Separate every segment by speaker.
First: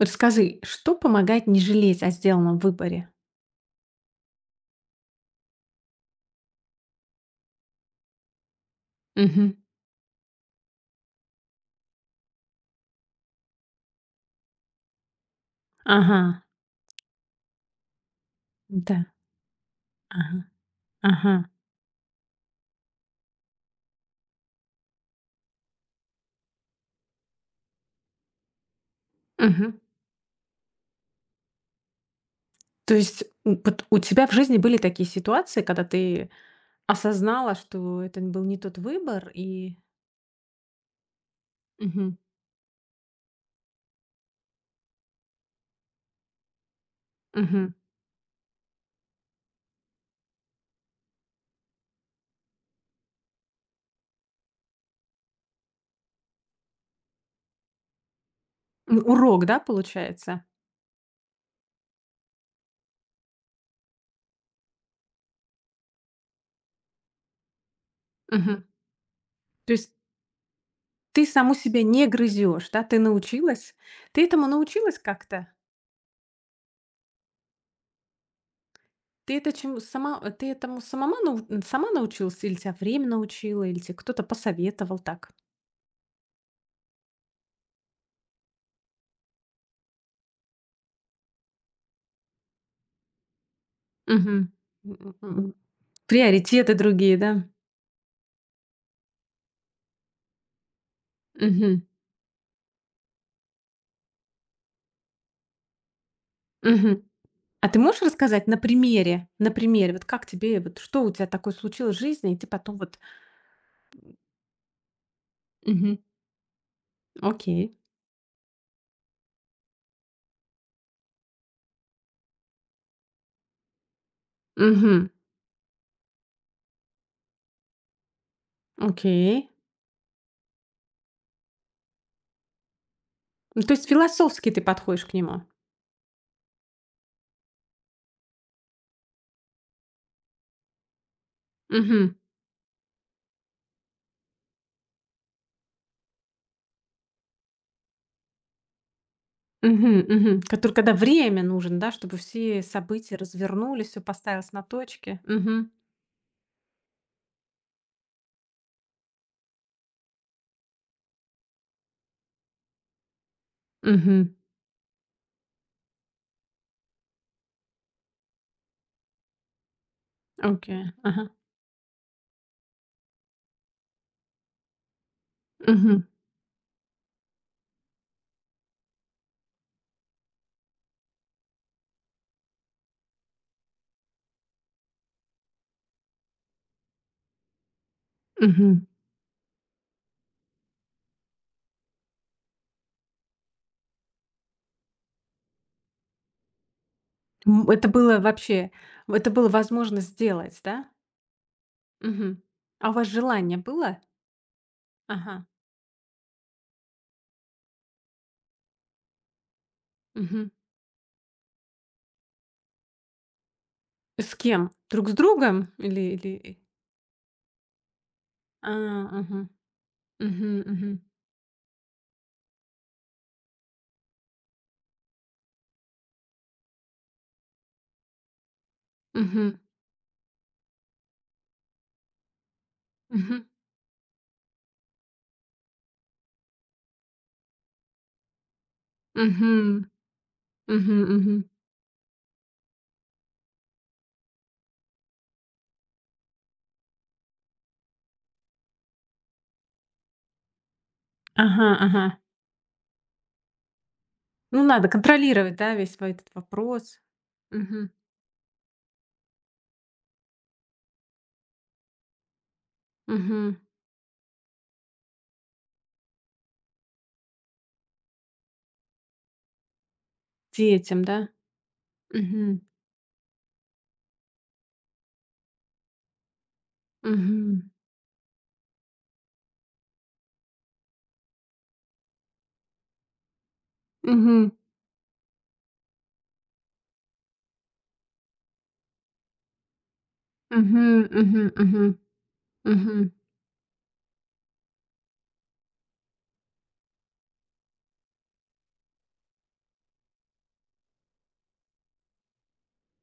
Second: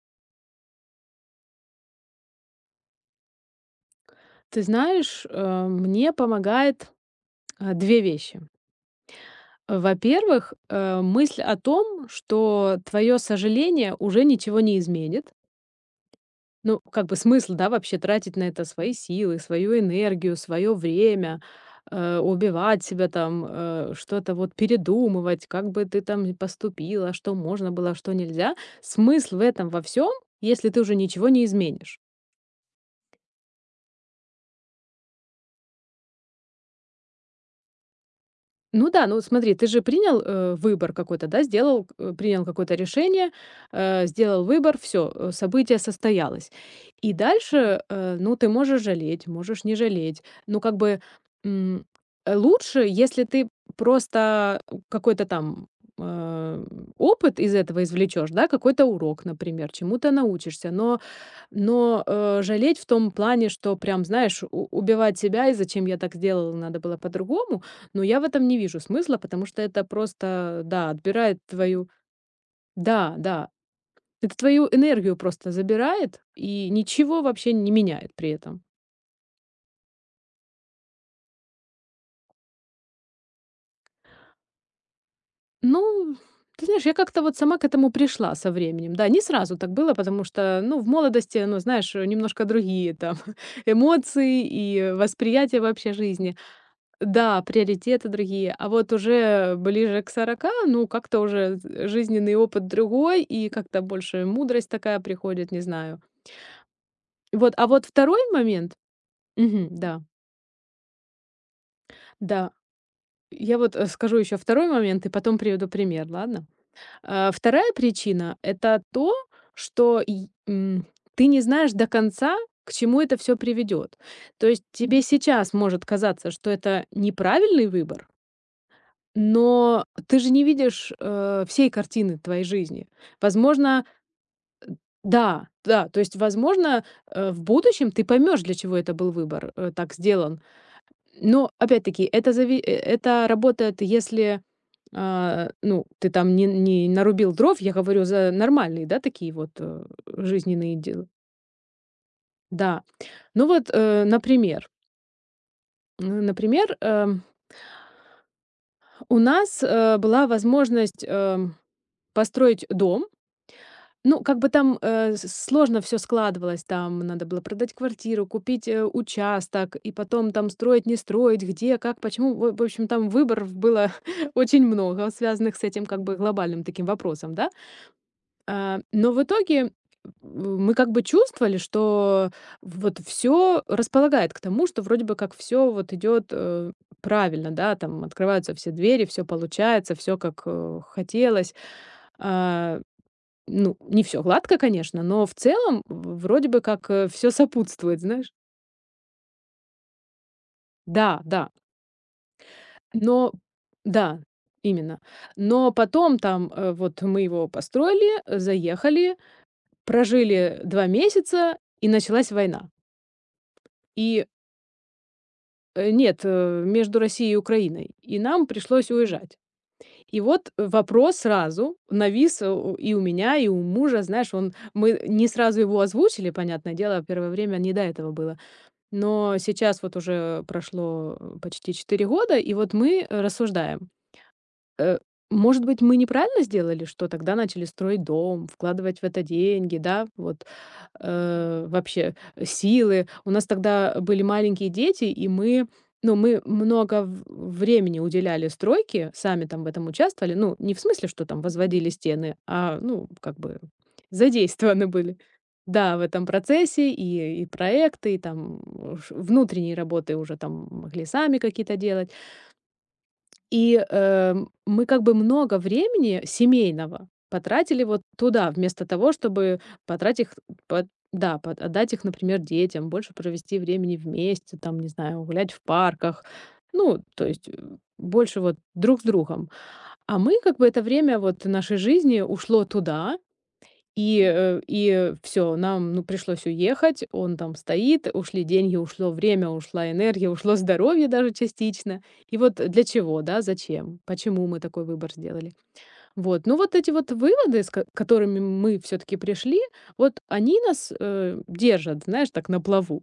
Speaker 1: Расскажи, что помогает не жалеть о сделанном выборе?
Speaker 2: Ты знаешь, мне помогает две вещи.
Speaker 1: Мгм.
Speaker 2: Во-первых, мысль о том, что твое сожаление уже ничего не изменит.
Speaker 1: Ага.
Speaker 2: Ну, как бы смысл, да, вообще тратить на это свои
Speaker 1: Да.
Speaker 2: силы, свою энергию,
Speaker 1: Ага.
Speaker 2: свое
Speaker 1: Ага.
Speaker 2: время, убивать себя там, что-то вот передумывать, как бы ты там ни поступила, что можно было, что нельзя. Смысл в этом
Speaker 1: Мгм.
Speaker 2: во всем, если ты уже ничего не изменишь.
Speaker 1: То есть, вот у тебя в жизни были такие ситуации, когда ты осознала, что это был не тот
Speaker 2: Ну да, ну
Speaker 1: выбор
Speaker 2: смотри, ты
Speaker 1: и
Speaker 2: же принял, выбор какой-то, да, сделал,
Speaker 1: Мгм.
Speaker 2: принял какое-то решение, сделал выбор, все, событие состоялось. И
Speaker 1: Мгм.
Speaker 2: дальше, ну, ты можешь жалеть, можешь не жалеть. Ну, как бы, м, лучше, если ты просто какой-то там, э, опыт из этого извлечешь, да, какой-то
Speaker 1: М,
Speaker 2: урок,
Speaker 1: урок, да,
Speaker 2: например, чему-то
Speaker 1: получается?
Speaker 2: научишься. Но жалеть в том плане, что прям, знаешь, у убивать себя и "зачем я так сделала, надо было по-другому", но я в этом не
Speaker 1: Мгм.
Speaker 2: вижу смысла, потому что
Speaker 1: То
Speaker 2: это
Speaker 1: есть
Speaker 2: просто, да,
Speaker 1: ты
Speaker 2: отбирает
Speaker 1: саму себя
Speaker 2: твою.
Speaker 1: не грызешь, да? Ты
Speaker 2: Да, да,
Speaker 1: научилась? Ты
Speaker 2: это
Speaker 1: этому
Speaker 2: твою
Speaker 1: научилась
Speaker 2: энергию
Speaker 1: как-то?
Speaker 2: просто забирает и ничего вообще не меняет при этом.
Speaker 1: Ты это чему сама ты этому самому нау сама научилась, или тебя время научило, или тебе кто-то посоветовал так?
Speaker 2: Ну, ты знаешь, я как-то вот сама к этому пришла со временем. Да, не сразу так было, потому что, ну, в молодости, ну, знаешь, немножко другие там эмоции
Speaker 1: Мгм.
Speaker 2: и
Speaker 1: М, м.
Speaker 2: восприятие вообще жизни.
Speaker 1: Приоритеты другие,
Speaker 2: Да,
Speaker 1: да?
Speaker 2: приоритеты другие. А вот уже ближе к 40, ну, как-то уже
Speaker 1: Мгм.
Speaker 2: жизненный опыт другой, и как-то больше мудрость такая приходит, не знаю.
Speaker 1: Мгм.
Speaker 2: Вот, а
Speaker 1: А ты
Speaker 2: вот
Speaker 1: можешь
Speaker 2: второй
Speaker 1: рассказать на
Speaker 2: момент.
Speaker 1: примере,
Speaker 2: Мгм, да,
Speaker 1: вот как тебе, вот что у тебя такое случилось в жизни, и ты
Speaker 2: да,
Speaker 1: потом вот
Speaker 2: я вот скажу еще второй момент, и потом приведу
Speaker 1: Мгм.
Speaker 2: пример, ладно?
Speaker 1: Окей.
Speaker 2: Вторая причина — это то, что ты не знаешь до конца, к чему это все приведет. То есть тебе
Speaker 1: Мгм.
Speaker 2: сейчас может казаться, что это неправильный выбор,
Speaker 1: Окей.
Speaker 2: но ты же не видишь, всей картины твоей жизни.
Speaker 1: Ну, то
Speaker 2: Возможно,
Speaker 1: есть философски ты подходишь к нему?
Speaker 2: да, да, то есть, возможно, в будущем ты поймешь, для чего это был выбор, так сделан. Но опять-таки
Speaker 1: Мгм.
Speaker 2: это работает, если, ну, ты там не нарубил дров, я говорю за нормальные, да, такие вот,
Speaker 1: Мгм, мгм. Который
Speaker 2: жизненные
Speaker 1: когда
Speaker 2: дела.
Speaker 1: время нужен, да, чтобы все
Speaker 2: Да.
Speaker 1: события
Speaker 2: Ну вот,
Speaker 1: развернулись, все поставилось на
Speaker 2: например,
Speaker 1: точке. Мгм.
Speaker 2: м, например, эм, у нас, была возможность, построить дом. Ну,
Speaker 1: Мгм.
Speaker 2: как бы там, э, с сложно все складывалось. Там надо было продать квартиру, купить, участок и потом там строить,
Speaker 1: Окей.
Speaker 2: не
Speaker 1: Ага.
Speaker 2: строить, где, как, почему. В общем, там выборов было очень много, связанных с этим
Speaker 1: Мгм.
Speaker 2: как бы глобальным таким вопросом, да. Но в итоге мы как бы чувствовали, что вот все располагает к тому, что вроде бы как все вот идет правильно, да, там открываются все
Speaker 1: Мгм.
Speaker 2: двери, все получается, все как, хотелось. А ну, не все гладко, конечно, но в целом в вроде бы как, все
Speaker 1: М, это
Speaker 2: сопутствует,
Speaker 1: было
Speaker 2: знаешь.
Speaker 1: вообще, это было возможно сделать, да?
Speaker 2: Да, да,
Speaker 1: Мгм. А у вас
Speaker 2: но
Speaker 1: желание было?
Speaker 2: да, именно.
Speaker 1: Ага.
Speaker 2: Но потом там, вот мы его построили, заехали,
Speaker 1: Мгм.
Speaker 2: прожили 2 месяца, и началась война. И,
Speaker 1: С кем? Друг с другом, или
Speaker 2: нет,
Speaker 1: или
Speaker 2: между Россией и Украиной. И нам
Speaker 1: А,
Speaker 2: пришлось уезжать.
Speaker 1: мгм.
Speaker 2: И вот
Speaker 1: Мгм, мгм.
Speaker 2: вопрос сразу навис э, у и у меня, и у мужа. Знаешь, он мы не сразу его озвучили, понятное дело, первое время не до этого было. Но
Speaker 1: Мгм,
Speaker 2: сейчас вот уже прошло, почти 4 года, и вот мы
Speaker 1: мгм,
Speaker 2: рассуждаем. Э, Может быть, мы неправильно сделали, что тогда начали строить дом, вкладывать в это
Speaker 1: мгм,
Speaker 2: деньги, да? Вот,
Speaker 1: мгм, мгм.
Speaker 2: силы. У нас тогда были маленькие дети, и мы, ну, мы много времени уделяли стройке, сами там в этом участвовали. Ну, не в смысле, что там
Speaker 1: Ага,
Speaker 2: возводили
Speaker 1: ага.
Speaker 2: стены, а, ну, как бы
Speaker 1: Ну,
Speaker 2: задействованы
Speaker 1: надо
Speaker 2: были.
Speaker 1: контролировать, да,
Speaker 2: Да,
Speaker 1: весь
Speaker 2: в
Speaker 1: в
Speaker 2: этом
Speaker 1: этот
Speaker 2: процессе
Speaker 1: вопрос.
Speaker 2: и
Speaker 1: Мгм,
Speaker 2: проекты, и там внутренние работы уже там могли сами какие-то делать.
Speaker 1: мгм.
Speaker 2: И, мы как бы много времени семейного потратили вот туда, вместо того, чтобы потратить их под
Speaker 1: Детям, да?
Speaker 2: да, под отдать их, например,
Speaker 1: Мгм,
Speaker 2: детям, больше провести времени вместе, там, не знаю, гулять в парках. Ну, то есть,
Speaker 1: мгм,
Speaker 2: больше вот друг с другом. А мы как бы это время вот нашей жизни ушло туда, и,
Speaker 1: мгм,
Speaker 2: э, и все, нам, ну, пришлось уехать. Он там стоит, ушли деньги, ушло время, ушла энергия, ушло
Speaker 1: мгм,
Speaker 2: здоровье даже
Speaker 1: мгм, мгм,
Speaker 2: частично. И вот для
Speaker 1: мгм.
Speaker 2: чего, да, зачем, почему мы такой выбор сделали. Вот, ну, вот эти вот выводы, с ко которыми мы все таки пришли, вот они нас, держат, знаешь, так на плаву.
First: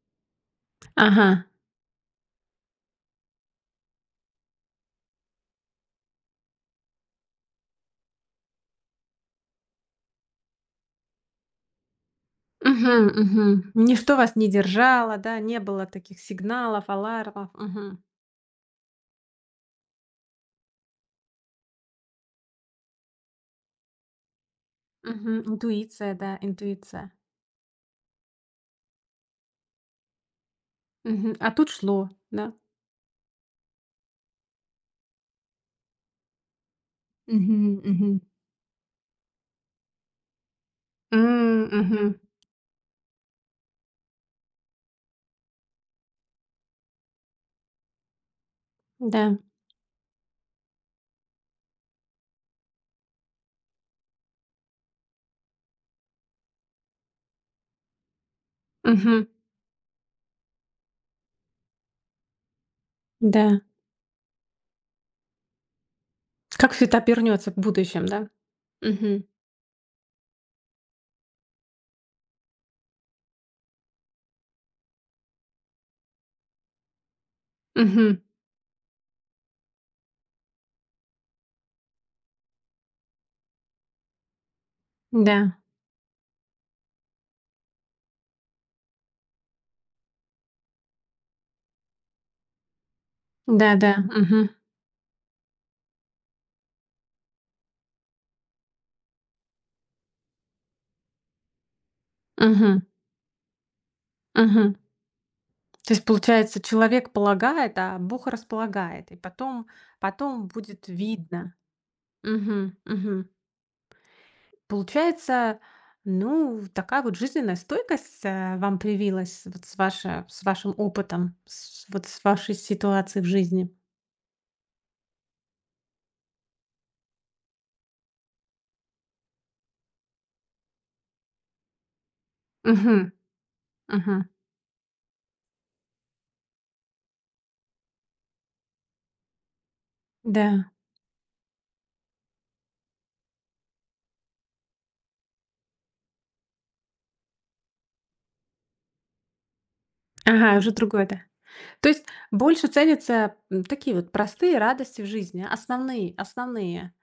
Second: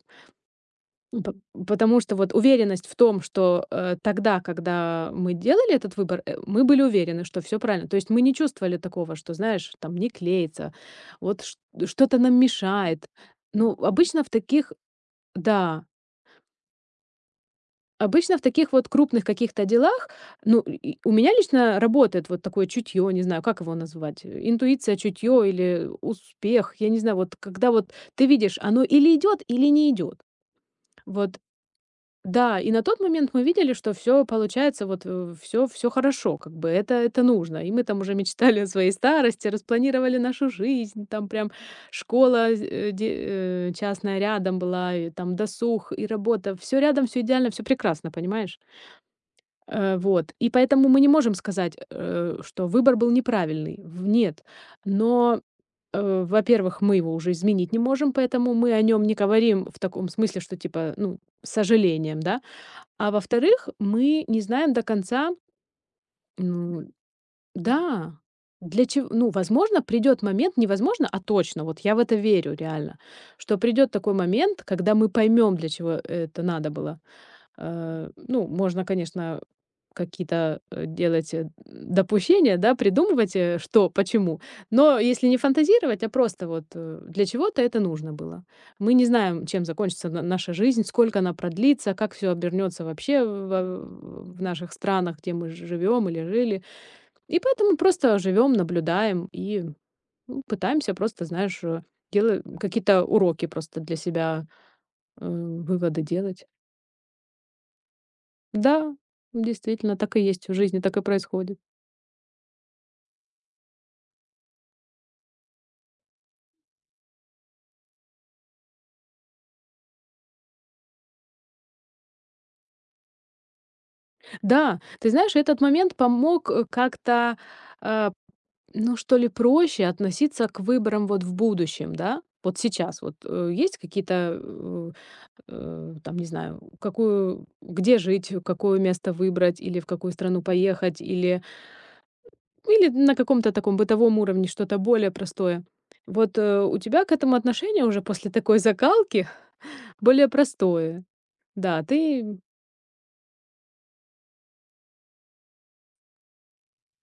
Speaker 2: Ну, по
Speaker 1: Ага.
Speaker 2: потому что вот уверенность в том, что, тогда, когда мы делали этот выбор, мы были уверены, что все правильно. То есть мы не чувствовали такого, что, знаешь, там не клеится, вот чт что-то нам
Speaker 1: Мгм,
Speaker 2: мешает.
Speaker 1: мгм.
Speaker 2: Ну,
Speaker 1: Ничто
Speaker 2: обычно в
Speaker 1: вас не
Speaker 2: таких
Speaker 1: держало, да, не
Speaker 2: да,
Speaker 1: было таких сигналов, алармов. Мгм.
Speaker 2: обычно в таких вот крупных каких-то делах, ну, и у меня лично работает вот такое чутье, не знаю, как его назвать, интуиция,
Speaker 1: Мгм.
Speaker 2: чутье или
Speaker 1: Интуиция, да,
Speaker 2: успех, я не
Speaker 1: интуиция.
Speaker 2: знаю, вот когда вот ты видишь, оно или идет, или не идет. Вот,
Speaker 1: Мгм. А тут шло, да.
Speaker 2: да, и на тот момент мы видели, что все получается, вот, все, все хорошо, как бы это нужно.
Speaker 1: Мгм,
Speaker 2: И мы там
Speaker 1: мгм.
Speaker 2: уже мечтали о своей старости, распланировали нашу жизнь, там прям
Speaker 1: М, мгм.
Speaker 2: школа частная рядом была, и там досуг, и работа. Все рядом, все идеально, все прекрасно, понимаешь?
Speaker 1: Да.
Speaker 2: Вот. И поэтому мы не можем сказать, что выбор был неправильный. В Нет. Но, во-первых, мы его уже изменить не можем, поэтому мы о нем не
Speaker 1: Мгм.
Speaker 2: говорим в таком смысле, что типа, ну, с сожалением, да. А
Speaker 1: Да.
Speaker 2: во-вторых, мы не знаем до конца,
Speaker 1: Как
Speaker 2: ну
Speaker 1: все это обернётся в будущем,
Speaker 2: да,
Speaker 1: да?
Speaker 2: для чего,
Speaker 1: Мгм.
Speaker 2: ну, возможно, придет момент, невозможно, а точно, вот я в это верю реально, что придет такой момент, когда мы поймем, для чего это надо было.
Speaker 1: Мгм.
Speaker 2: Ну, можно, конечно, какие-то, делать, допущения, да, придумывать, что, почему. Но если
Speaker 1: Да.
Speaker 2: не фантазировать, а просто вот, для чего-то это нужно было. Мы не знаем, чем закончится на наша жизнь, сколько она продлится, как все обернется вообще
Speaker 1: Да-да.
Speaker 2: в
Speaker 1: Мгм.
Speaker 2: наших странах, где мы живем или жили. И поэтому просто живем, наблюдаем и, ну, пытаемся просто, знаешь, дела
Speaker 1: Мгм.
Speaker 2: какие-то уроки просто для себя,
Speaker 1: Мгм. То
Speaker 2: выводы
Speaker 1: есть,
Speaker 2: делать.
Speaker 1: получается, человек полагает, а Бог
Speaker 2: Да,
Speaker 1: располагает, и потом
Speaker 2: действительно, так и
Speaker 1: потом
Speaker 2: есть. В жизни
Speaker 1: будет
Speaker 2: так и
Speaker 1: видно.
Speaker 2: происходит.
Speaker 1: Мгм. Мгм. Получается, ну, такая вот жизненная стойкость, вам привилась вот с вашим опытом, с вот с вашей ситуацией в жизни.
Speaker 2: Да, ты знаешь, этот момент помог, как-то, э, ну, что ли, проще относиться к выборам вот в будущем, да? Вот
Speaker 1: Угу,
Speaker 2: сейчас вот, есть какие-то,
Speaker 1: угу.
Speaker 2: э, там, не знаю, какую где жить, какое место выбрать или в какую страну
Speaker 1: Да.
Speaker 2: поехать, или или на каком-то таком бытовом уровне что-то более простое. Вот, у тебя к этому отношение уже после такой закалки более
Speaker 1: Ага, уже
Speaker 2: простое.
Speaker 1: другое, да.
Speaker 2: Да,
Speaker 1: То есть
Speaker 2: ты
Speaker 1: больше ценятся, такие вот простые радости в жизни, основные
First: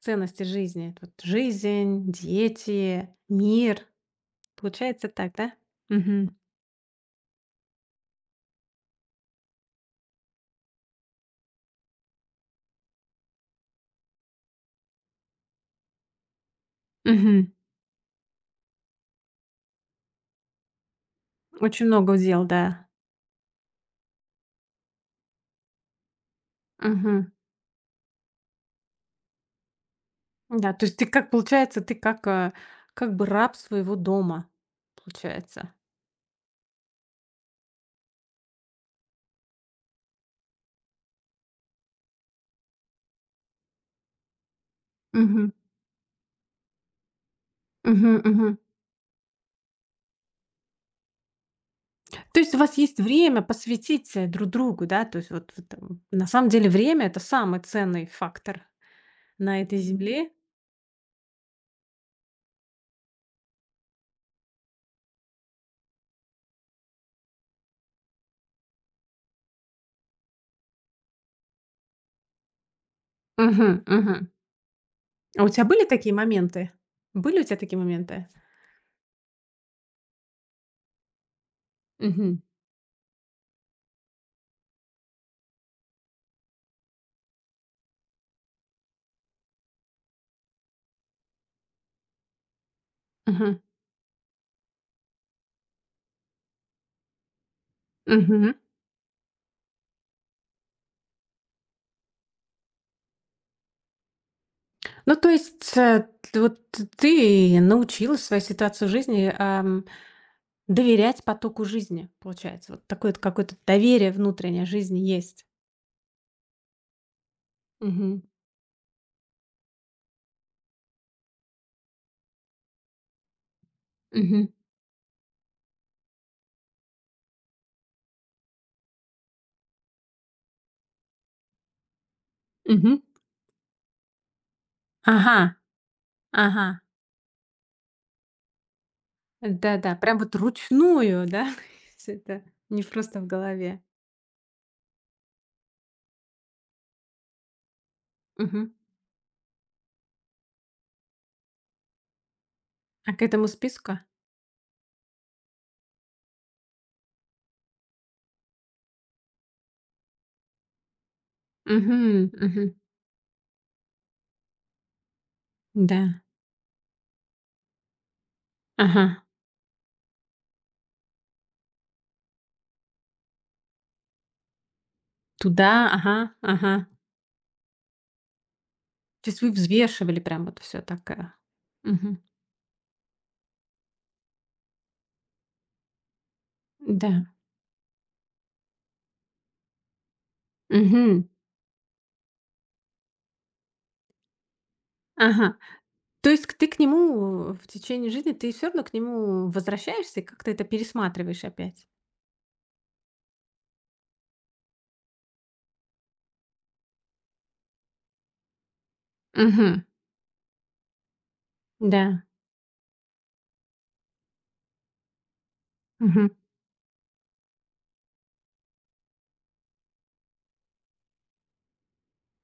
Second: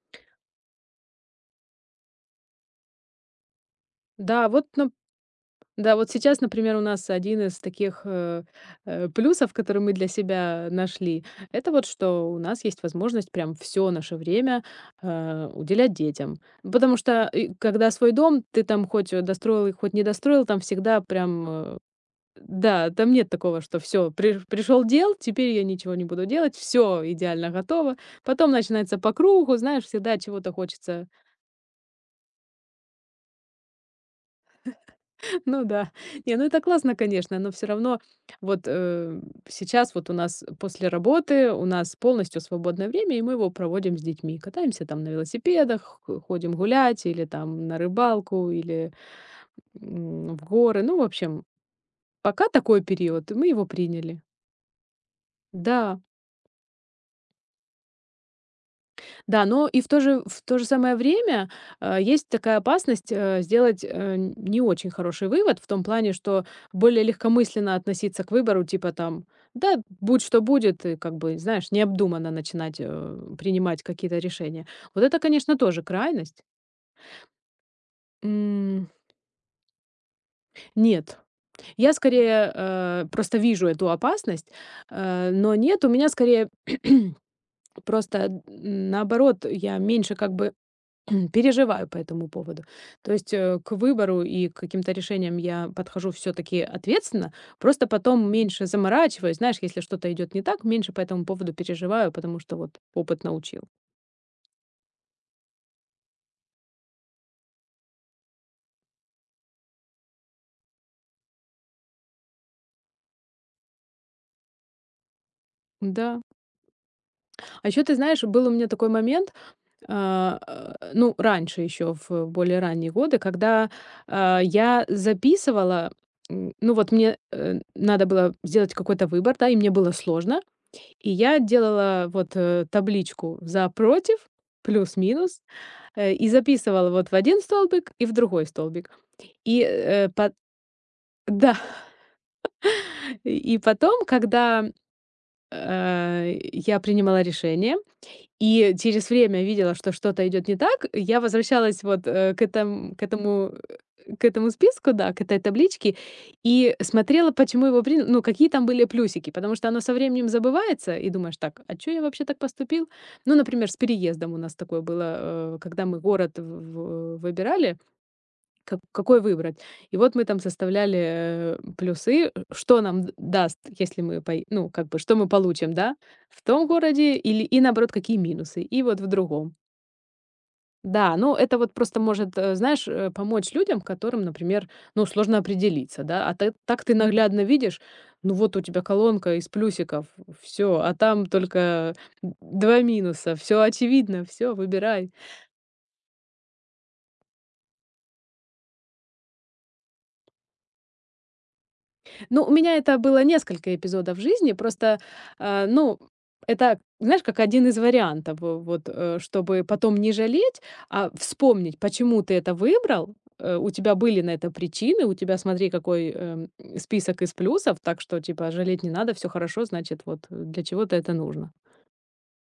Speaker 1: ценности жизни. Вот жизнь, дети, мир.
Speaker 2: да, вот, нап
Speaker 1: Получается так, да?
Speaker 2: да, вот
Speaker 1: Угу,
Speaker 2: сейчас, например, у нас один из таких, плюсов, который мы для себя нашли, это вот, что у нас есть возможность прям все наше время, уделять детям. Потому что,
Speaker 1: угу.
Speaker 2: и когда свой дом, ты там хоть, достроил и хоть не достроил, там всегда прям,
Speaker 1: Очень много дел, да.
Speaker 2: да, там нет такого, что все пришел дел, теперь я ничего не буду делать, все
Speaker 1: Угу.
Speaker 2: идеально готово. Потом начинается по кругу, знаешь, всегда чего-то
Speaker 1: Да, то есть ты
Speaker 2: хочется.
Speaker 1: как, получается, ты как, как бы раб своего дома,
Speaker 2: Ну
Speaker 1: получается.
Speaker 2: да. Не, ну это классно, конечно, но все равно вот, сейчас вот у нас после работы у нас полностью свободное время, и мы его проводим с детьми. Катаемся там на
Speaker 1: Мгм.
Speaker 2: велосипедах, хо ходим гулять или там на
Speaker 1: Мгм,
Speaker 2: рыбалку,
Speaker 1: мгм.
Speaker 2: или, в горы. Ну, в общем,
Speaker 1: То
Speaker 2: пока
Speaker 1: есть у вас
Speaker 2: такой
Speaker 1: есть
Speaker 2: период, и
Speaker 1: время
Speaker 2: мы его
Speaker 1: посвятить,
Speaker 2: приняли.
Speaker 1: друг другу, да? То есть вот вы там
Speaker 2: Да.
Speaker 1: на самом деле время- это самый ценный фактор
Speaker 2: Да,
Speaker 1: на
Speaker 2: но
Speaker 1: этой
Speaker 2: и в то же
Speaker 1: земле.
Speaker 2: в то же самое время, есть такая опасность, сделать, не очень хороший вывод в том плане, что более легкомысленно относиться к выбору, типа там: "Да, будь что будет", и как бы, знаешь, необдуманно начинать,
Speaker 1: Мгм,
Speaker 2: принимать какие-то
Speaker 1: мгм.
Speaker 2: решения. Вот это,
Speaker 1: А у
Speaker 2: конечно,
Speaker 1: тебя
Speaker 2: тоже
Speaker 1: были такие
Speaker 2: крайность.
Speaker 1: моменты? Были у тебя такие моменты?
Speaker 2: М, нет, я
Speaker 1: Мгм.
Speaker 2: скорее, просто вижу эту опасность, но нет, у меня скорее просто, наоборот, я меньше как бы переживаю по этому поводу. То есть
Speaker 1: Мгм.
Speaker 2: к выбору и к каким-то решениям я подхожу все-таки ответственно, просто потом
Speaker 1: Мгм.
Speaker 2: меньше заморачиваюсь. Знаешь, если что-то идет не так, меньше по этому поводу переживаю, потому что вот опыт научил.
Speaker 1: Ну, то есть, т вот ты научилась свою ситуацию жизни, доверять потоку жизни, получается. Вот такое вот какое-то доверие внутреннее жизни есть.
Speaker 2: Да. А еще ты
Speaker 1: Мгм.
Speaker 2: знаешь, был у меня такой момент, ну, раньше еще, в более ранние годы, когда
Speaker 1: Мгм.
Speaker 2: я записывала, ну вот мне надо было сделать какой-то выбор, да, и мне было сложно, и я делала вот,
Speaker 1: Мгм.
Speaker 2: табличку "за", "против",
Speaker 1: Ага,
Speaker 2: "плюс-минус", и
Speaker 1: ага.
Speaker 2: записывала вот в один столбик и в другой столбик. И,
Speaker 1: Да-да,
Speaker 2: э,
Speaker 1: прям
Speaker 2: пот
Speaker 1: вот ручную, да?
Speaker 2: да,
Speaker 1: Всё это не просто в
Speaker 2: и
Speaker 1: голове.
Speaker 2: потом, когда, я принимала решение
Speaker 1: Мгм.
Speaker 2: и через время видела, что что-то идет не так. Я возвращалась вот,
Speaker 1: А к этому списку?
Speaker 2: к этому списку, да, к этой табличке и смотрела, почему его принял, ну, какие там были плюсики, потому что оно со временем забывается, и думаешь: "Так, а чё я
Speaker 1: Мгм,
Speaker 2: вообще так
Speaker 1: мгм.
Speaker 2: поступил?" Ну, например, с переездом у нас такое было, когда
Speaker 1: Да.
Speaker 2: мы город в выбирали как какой
Speaker 1: Ага.
Speaker 2: выбрать? И вот мы там составляли, плюсы, что нам д даст, если мы пой ну, как бы, что мы
Speaker 1: Туда,
Speaker 2: получим, да,
Speaker 1: ага,
Speaker 2: в том
Speaker 1: ага.
Speaker 2: городе или и наоборот, какие минусы, и вот в
Speaker 1: То есть вы
Speaker 2: другом.
Speaker 1: взвешивали прям вот все так,
Speaker 2: Да,
Speaker 1: э.
Speaker 2: ну, это вот просто
Speaker 1: Мгм.
Speaker 2: может, знаешь, помочь людям, которым, например, ну, сложно определиться, да. А ты так ты
Speaker 1: Да.
Speaker 2: наглядно видишь, ну, вот у тебя колонка из плюсиков, все, а
Speaker 1: Мгм.
Speaker 2: там только 2 минуса, все очевидно, все, выбирай.
Speaker 1: Ага. То есть к ты к нему в течение жизни, ты все равно к нему возвращаешься и как-то это пересматриваешь опять?
Speaker 2: Ну, у меня это было несколько эпизодов в жизни. Просто, ну, это, знаешь, как один из вариантов, чтобы
Speaker 1: Мгм.
Speaker 2: потом не жалеть, а вспомнить, почему
Speaker 1: Да.
Speaker 2: ты это выбрал. У тебя были на это причины, у тебя, смотри, какой
Speaker 1: Мгм.
Speaker 2: список из плюсов, так что, типа, жалеть не надо, все хорошо, значит, вот для чего-то это нужно.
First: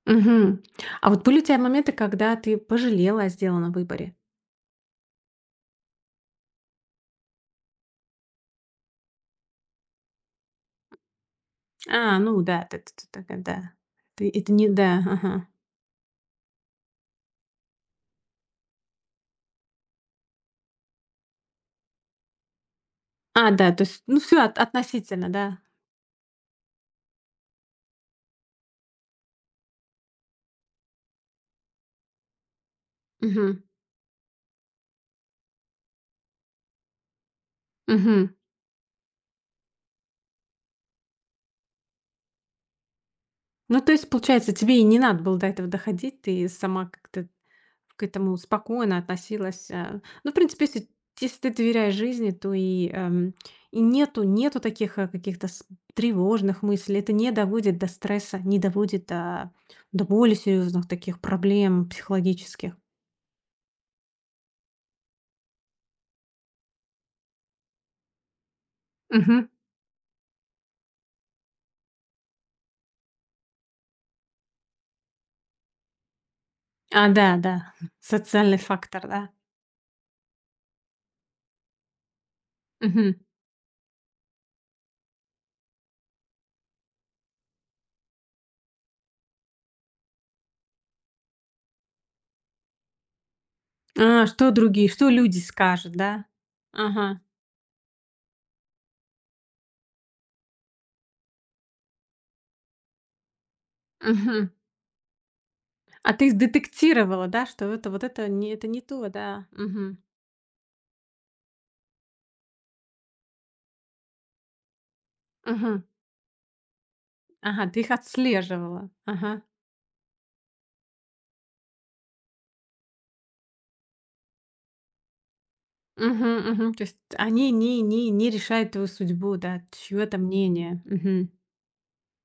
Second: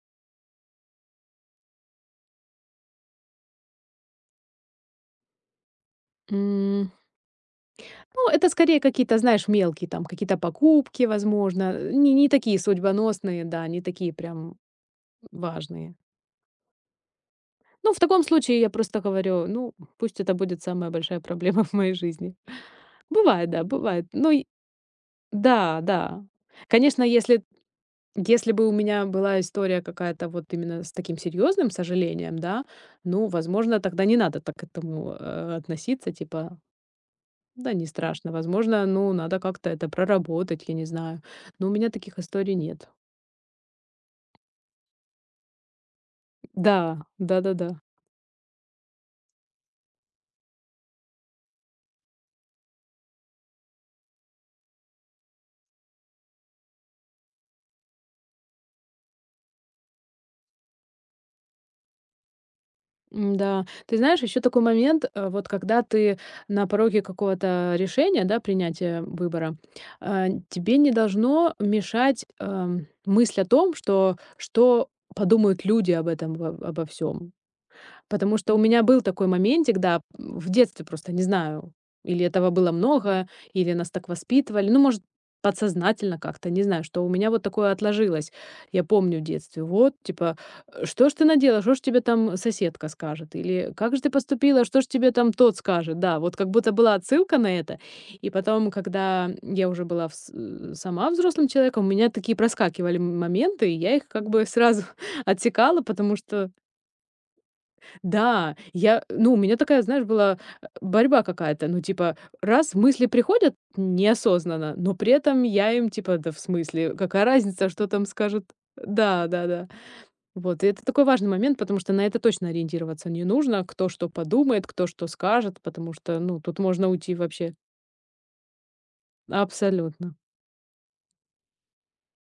Speaker 1: Мгм. А вот были у тя моменты, когда ты пожалела о сделанном выборе?
Speaker 2: М, Ну, это скорее какие-то, знаешь, мелкие там, какие-то покупки, возможно,
Speaker 1: А,
Speaker 2: не
Speaker 1: ну
Speaker 2: такие
Speaker 1: да, ты такая,
Speaker 2: судьбоносные, да,
Speaker 1: да.
Speaker 2: не такие
Speaker 1: Ты это
Speaker 2: прям
Speaker 1: не да, ага.
Speaker 2: важные. Ну, в таком случае я просто говорю: "Ну, пусть это будет самая большая проблема в моей жизни".
Speaker 1: А,
Speaker 2: Бывает, да,
Speaker 1: да, то есть,
Speaker 2: бывает.
Speaker 1: ну,
Speaker 2: Ну
Speaker 1: все
Speaker 2: и
Speaker 1: относительно, да.
Speaker 2: да, да. Конечно, если бы у меня была история какая-то вот именно с таким серьезным сожалением, да, ну,
Speaker 1: Мгм.
Speaker 2: возможно, тогда не надо так к этому, относиться, типа: "Да не страшно".
Speaker 1: Мгм.
Speaker 2: Возможно, ну, надо как-то это проработать, я не знаю. Но у меня таких историй нет.
Speaker 1: Ну, то есть, получается, тебе и не надо было до этого доходить, ты
Speaker 2: Да,
Speaker 1: сама как-то
Speaker 2: да-да-да.
Speaker 1: к этому спокойно относилась. Ну, в принципе, если ты доверяешь жизни, то и нету таких каких-то тревожных мыслей. Это не доводит до стресса, не доводит до более серьезных таких проблем психологических.
Speaker 2: М-да. Ты знаешь, еще такой момент, вот когда ты на пороге какого-то решения, да, принятия
Speaker 1: Мгм.
Speaker 2: выбора, тебе не должно мешать, мысль о том, что подумают люди об этом во обо
Speaker 1: А,
Speaker 2: всем.
Speaker 1: да, да.
Speaker 2: Потому что у
Speaker 1: Социальный
Speaker 2: меня был
Speaker 1: фактор,
Speaker 2: такой
Speaker 1: да.
Speaker 2: моментик, да, в детстве просто, не знаю, или этого было
Speaker 1: Мгм.
Speaker 2: много, или нас так воспитывали. Ну, может, подсознательно как-то, не знаю, что у меня вот такое отложилось. Я помню в детстве, вот, типа, Что ж ты надела, что ж тебе там соседка скажет, или как же ты
Speaker 1: А, что
Speaker 2: поступила, что
Speaker 1: другие,
Speaker 2: ж
Speaker 1: что
Speaker 2: тебе там
Speaker 1: люди
Speaker 2: тот
Speaker 1: скажут,
Speaker 2: скажет, да,
Speaker 1: да?
Speaker 2: вот как будто была
Speaker 1: Ага.
Speaker 2: отсылка на это. И потом, когда я уже была сама взрослым человеком, у меня такие проскакивали моменты, и я их как бы
Speaker 1: Мгм.
Speaker 2: сразу отсекала,
Speaker 1: А
Speaker 2: потому
Speaker 1: ты
Speaker 2: что
Speaker 1: детектировала, да, что это вот
Speaker 2: да,
Speaker 1: это не
Speaker 2: я,
Speaker 1: то,
Speaker 2: ну, у
Speaker 1: да.
Speaker 2: меня такая,
Speaker 1: Мгм.
Speaker 2: знаешь, была борьба какая-то, ну, типа, раз мысли приходят неосознанно, но при этом я
Speaker 1: Мгм.
Speaker 2: им, типа, да в смысле, какая
Speaker 1: Ага,
Speaker 2: разница,
Speaker 1: ты
Speaker 2: что
Speaker 1: их
Speaker 2: там скажут?
Speaker 1: отслеживала.
Speaker 2: Да,
Speaker 1: Ага.
Speaker 2: да, да. Вот, и это такой важный момент, потому что на это точно ориентироваться не нужно, кто что подумает, кто что скажет, потому что, ну,
Speaker 1: Мгм,
Speaker 2: тут
Speaker 1: мгм. То
Speaker 2: можно
Speaker 1: есть
Speaker 2: уйти
Speaker 1: они
Speaker 2: вообще.
Speaker 1: не решают твою судьбу, да, чье
Speaker 2: Абсолютно.
Speaker 1: то мнение. Мгм.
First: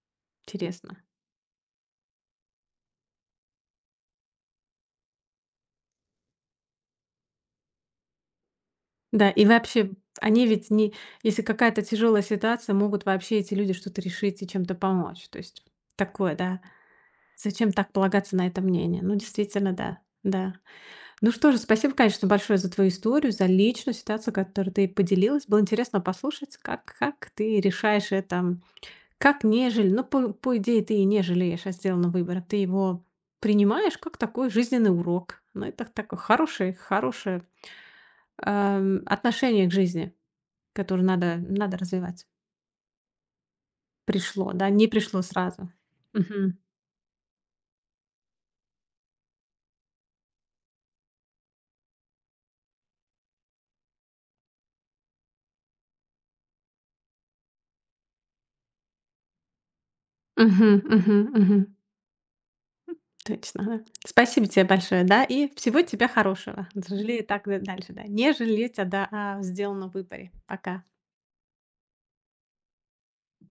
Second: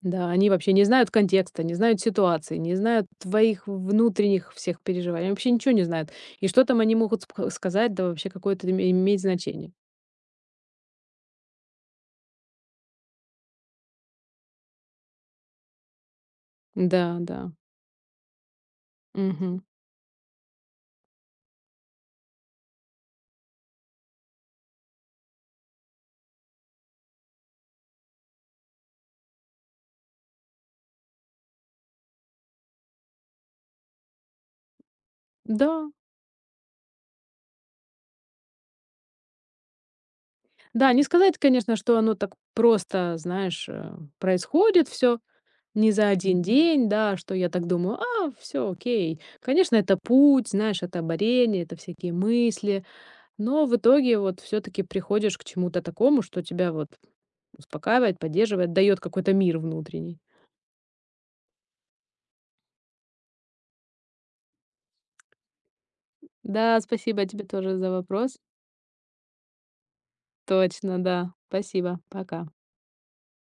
Speaker 2: Да, они вообще не
Speaker 1: Интересно.
Speaker 2: знают контекста, не знают ситуации, не знают твоих внутренних всех переживаний, они вообще ничего не знают. И что там они могут сказать, да вообще какое-то иметь
Speaker 1: Да, и
Speaker 2: значение.
Speaker 1: вообще, они ведь не если какая-то тяжелая ситуация, могут вообще эти люди что-то решить и чем-то помочь. То есть такое, да.
Speaker 2: Да, да.
Speaker 1: Зачем так полагаться на это мнение? Ну,
Speaker 2: Мгм.
Speaker 1: действительно, да. Да. Ну что же, спасибо, конечно, большое за твою историю, за личную ситуацию, которую ты поделилась. Было интересно послушать, как ты решаешь это как не жаль, но по идее ты и не жалеешь о сделанном выборе. Ты его принимаешь как такой жизненный урок. Ну,
Speaker 2: Да.
Speaker 1: это такое хорошее хорошее, отношение к жизни,
Speaker 2: Да,
Speaker 1: которое
Speaker 2: не
Speaker 1: надо
Speaker 2: сказать, конечно,
Speaker 1: надо
Speaker 2: что оно
Speaker 1: развивать.
Speaker 2: так просто, знаешь,
Speaker 1: Пришло, да, не
Speaker 2: происходит все
Speaker 1: пришло сразу.
Speaker 2: не за один
Speaker 1: Мгм.
Speaker 2: день, да, что я так думаю, а, все, окей. Конечно, это путь, знаешь, это борение, это всякие мысли, но в итоге вот все таки приходишь к чему-то такому, что тебя вот успокаивает, поддерживает, дает какой-то мир внутренний.
Speaker 1: Мгм, мгм, мгм. Точно, да. Спасибо тебе большое, да, и всего тебе хорошего.
Speaker 2: Да,
Speaker 1: Жалей
Speaker 2: спасибо
Speaker 1: так
Speaker 2: тебе
Speaker 1: д
Speaker 2: тоже
Speaker 1: дальше,
Speaker 2: за
Speaker 1: да. Не
Speaker 2: вопрос.
Speaker 1: жалеть о да, о сделанном выборе. Пока.
Speaker 2: Точно, да. Спасибо. Пока.